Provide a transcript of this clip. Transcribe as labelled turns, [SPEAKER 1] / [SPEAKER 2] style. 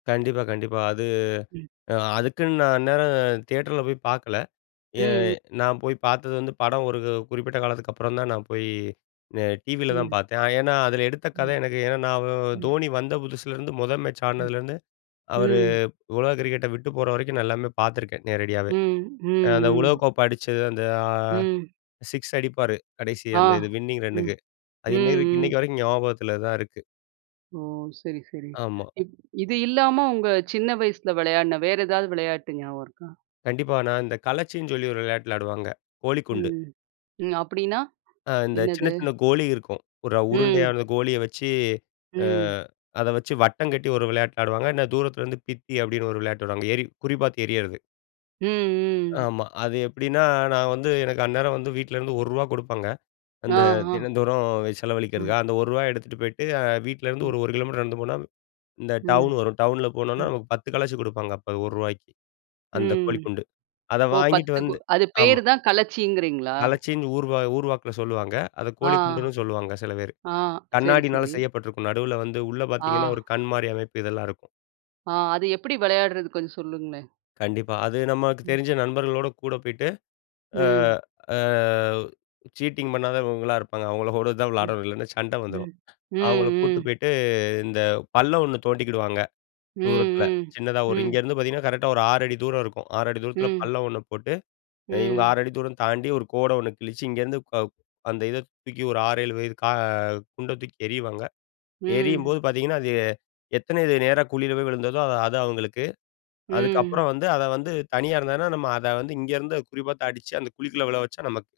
[SPEAKER 1] கண்டிப்பா கண்டிப்பா. அது
[SPEAKER 2] ம்.
[SPEAKER 1] அதுக்குன்னு நான் அந்நேரம் தியேட்டர்ல போய் பார்க்கல
[SPEAKER 2] ம், ம்.
[SPEAKER 1] நான் போய் பார்த்தது வந்து படம் ஒரு குறிப்பிட்ட காலத்துக்கு அப்புறம் தான் நான் போய் டிவியில் தான்
[SPEAKER 2] ம்.
[SPEAKER 1] பார்த்தேன் ஏன்னா அதில எடுத்த கத
[SPEAKER 2] ம்.
[SPEAKER 1] எனக்கு ஏன்னா நான்
[SPEAKER 2] ம்.
[SPEAKER 1] தோனி வந்த புதுசுலேருந்து முதல் மேட்ச்
[SPEAKER 2] ம்,
[SPEAKER 1] ஆடுனதுலேருந்து அவரு
[SPEAKER 2] ம்.
[SPEAKER 1] உலக கிரிக்கெட்ட விட்டு போற வரைக்கும் நான் எல்லாமே பார்த்துருக்கேன் நேரடியாவே
[SPEAKER 2] ம், ம்,
[SPEAKER 1] அந்த
[SPEAKER 2] ம்.
[SPEAKER 1] உலகக்கோப்பை அடிச்சது அந்த
[SPEAKER 2] ம்.
[SPEAKER 1] 6 அடிப்பாரு கடைசி
[SPEAKER 2] ஆ.
[SPEAKER 1] அந்த இது வின்னிங்
[SPEAKER 2] ம்,
[SPEAKER 1] ரன்னுக்கு
[SPEAKER 2] ம்,
[SPEAKER 1] அது இன்னைக்கு
[SPEAKER 2] ம்.
[SPEAKER 1] இன்னைக்கு வரைக்கும் ஞாபகத்தில் தான் இருக்கு.
[SPEAKER 2] ஓ! சரி, சரி.
[SPEAKER 1] ஆமா.
[SPEAKER 2] இப் இது இல்லாம உங்க சின்ன வயசில விளையாட்ன வேற ஏதாவது விளையாட்டு ஞாபகம் இருக்கா?
[SPEAKER 1] கண்டிப்பா. ஆனா இந்த களச்சின்னு சொல்லி ஒரு விளையாட்டு விளையாடுவாங்க கோலிக்குண்டு.
[SPEAKER 2] ம். அப்பிடின்னா
[SPEAKER 1] அ இந்த சின்ன,
[SPEAKER 2] என்னது?
[SPEAKER 1] சின்ன கோலி இருக்கும் ஒரு
[SPEAKER 2] ம்.
[SPEAKER 1] உருண்டையான கோலிய வச்சு, அ
[SPEAKER 2] ம்.
[SPEAKER 1] அத வச்சு வட்டம் கட்டி ஒரு விளையாட்டு விளையாடுவாங்க இல்லை தூரத்தில இருந்து பித்தி அப்படின்னு ஒரு விளையாட்டு விடுவாங்க எரி குறி பார்த்து எறியிறது.
[SPEAKER 2] ம், ம்.
[SPEAKER 1] ஆமா அது எப்படின்னா நான் வந்து எனக்கு அந்நேரம் வந்து வீட்டிலேருந்து ரூ. 1 கொடுப்பாங்க.
[SPEAKER 2] ஆ,
[SPEAKER 1] அந்த
[SPEAKER 2] ஆ.
[SPEAKER 1] தினந்தோறும்
[SPEAKER 2] அ.
[SPEAKER 1] செலவழிக்கிறதுக்காக. அந்த 1 ரூவா எடுத்துகிட்டு போயிட்டு வீட்லருந்து
[SPEAKER 2] ம்.
[SPEAKER 1] ஒரு 1 கிலோமீட்டர் நடந்து போனா இந்த
[SPEAKER 2] ம்,
[SPEAKER 1] டவுன் வரும். டவுன்ல போனோம்னா
[SPEAKER 2] ம்.
[SPEAKER 1] நமக்கு 10 களச்சி கொடுப்பாங்க அப்போ ரூ. 1க்கு அந்த
[SPEAKER 2] ம்.
[SPEAKER 1] கோழிக்குண்டு. அத
[SPEAKER 2] ஓ!
[SPEAKER 1] வாங்கிகிட்டு
[SPEAKER 2] 10
[SPEAKER 1] வந்து
[SPEAKER 2] அது
[SPEAKER 1] ஆமா.
[SPEAKER 2] பேர் தான் களச்சீங்கிறீங்களா?
[SPEAKER 1] கலச்சின்னு ஊர் ஊர்வாக்கில சொல்லுவாங்க. அத
[SPEAKER 2] ஆ
[SPEAKER 1] கோழிக்குண்டுன்னு சொல்லுவாங்க சில பேர்
[SPEAKER 2] ஆ. சரி,
[SPEAKER 1] கண்ணாடியினால
[SPEAKER 2] சரி.
[SPEAKER 1] செய்யப்பட்டிருக்கும் நடுவில வந்து உள்ள பார்த்தீங்கன்னா
[SPEAKER 2] ஆ.
[SPEAKER 1] ஒரு கண் மாதிரி அமைப்பு இதெல்லாம் இருக்கும்.
[SPEAKER 2] ஆ, அது எப்பிடி விளையாட்றது கொஞ்சம் சொல்லுங்களேன்!
[SPEAKER 1] கண்டிப்பா அது நமக்கு
[SPEAKER 2] ம்.
[SPEAKER 1] தெரிஞ்ச நண்பர்களோடு கூட போயிட்டு, அ
[SPEAKER 2] ம்.
[SPEAKER 1] அ சீட்டிங் பண்ணாதவங்களா இருப்பாங்க அவங்களோட தான்
[SPEAKER 2] ம்,
[SPEAKER 1] விளையாடணும் இல்லைன்னா சண்ட வந்துரும்.
[SPEAKER 2] ம், ம்,
[SPEAKER 1] அவங்கள கூட்டு
[SPEAKER 2] ம்.
[SPEAKER 1] போயிட்டு, இந்த பள்ளம் ஒண்ணு தோண்டிக்கிடுவாங்க
[SPEAKER 2] ம்,
[SPEAKER 1] தூரத்தில
[SPEAKER 2] ம்,
[SPEAKER 1] சின்னதா ஒரு
[SPEAKER 2] ம்.
[SPEAKER 1] இங்கேருந்து பார்த்தீங்கன்னா கரெக்ட்டா ஒரு 6 அடி தூரம் இருக்கும் 6 அடி தூரத்தில
[SPEAKER 2] ம்.
[SPEAKER 1] பள்ளம் ஒண்ணு போட்டு இவங்க 6
[SPEAKER 2] ம்.
[SPEAKER 1] அடி தூரம் தாண்டி 1 கோட ஒண்ணு கிழிச்சு இங்கருந்து அந்த இத தூக்கி ஒரு 6, 7 வயது க குண்ட தூக்கி எறிவாங்க
[SPEAKER 2] ம்.
[SPEAKER 1] எரியும்போது பார்த்தீங்கன்னா அது எத்தன நேரா குழியில போய் விழுந்ததோ அது அது அவங்களுக்கு.
[SPEAKER 2] ம்.
[SPEAKER 1] அதுக்கப்புறம் வந்து அத வந்து தனியா இருந்தாங்கன்னா நம்ம அத வந்து இங்க இருந்து குறிப்பாத்து அடிச்சு அந்த குழிக்குள்ள விழ வச்சா நமக்கு.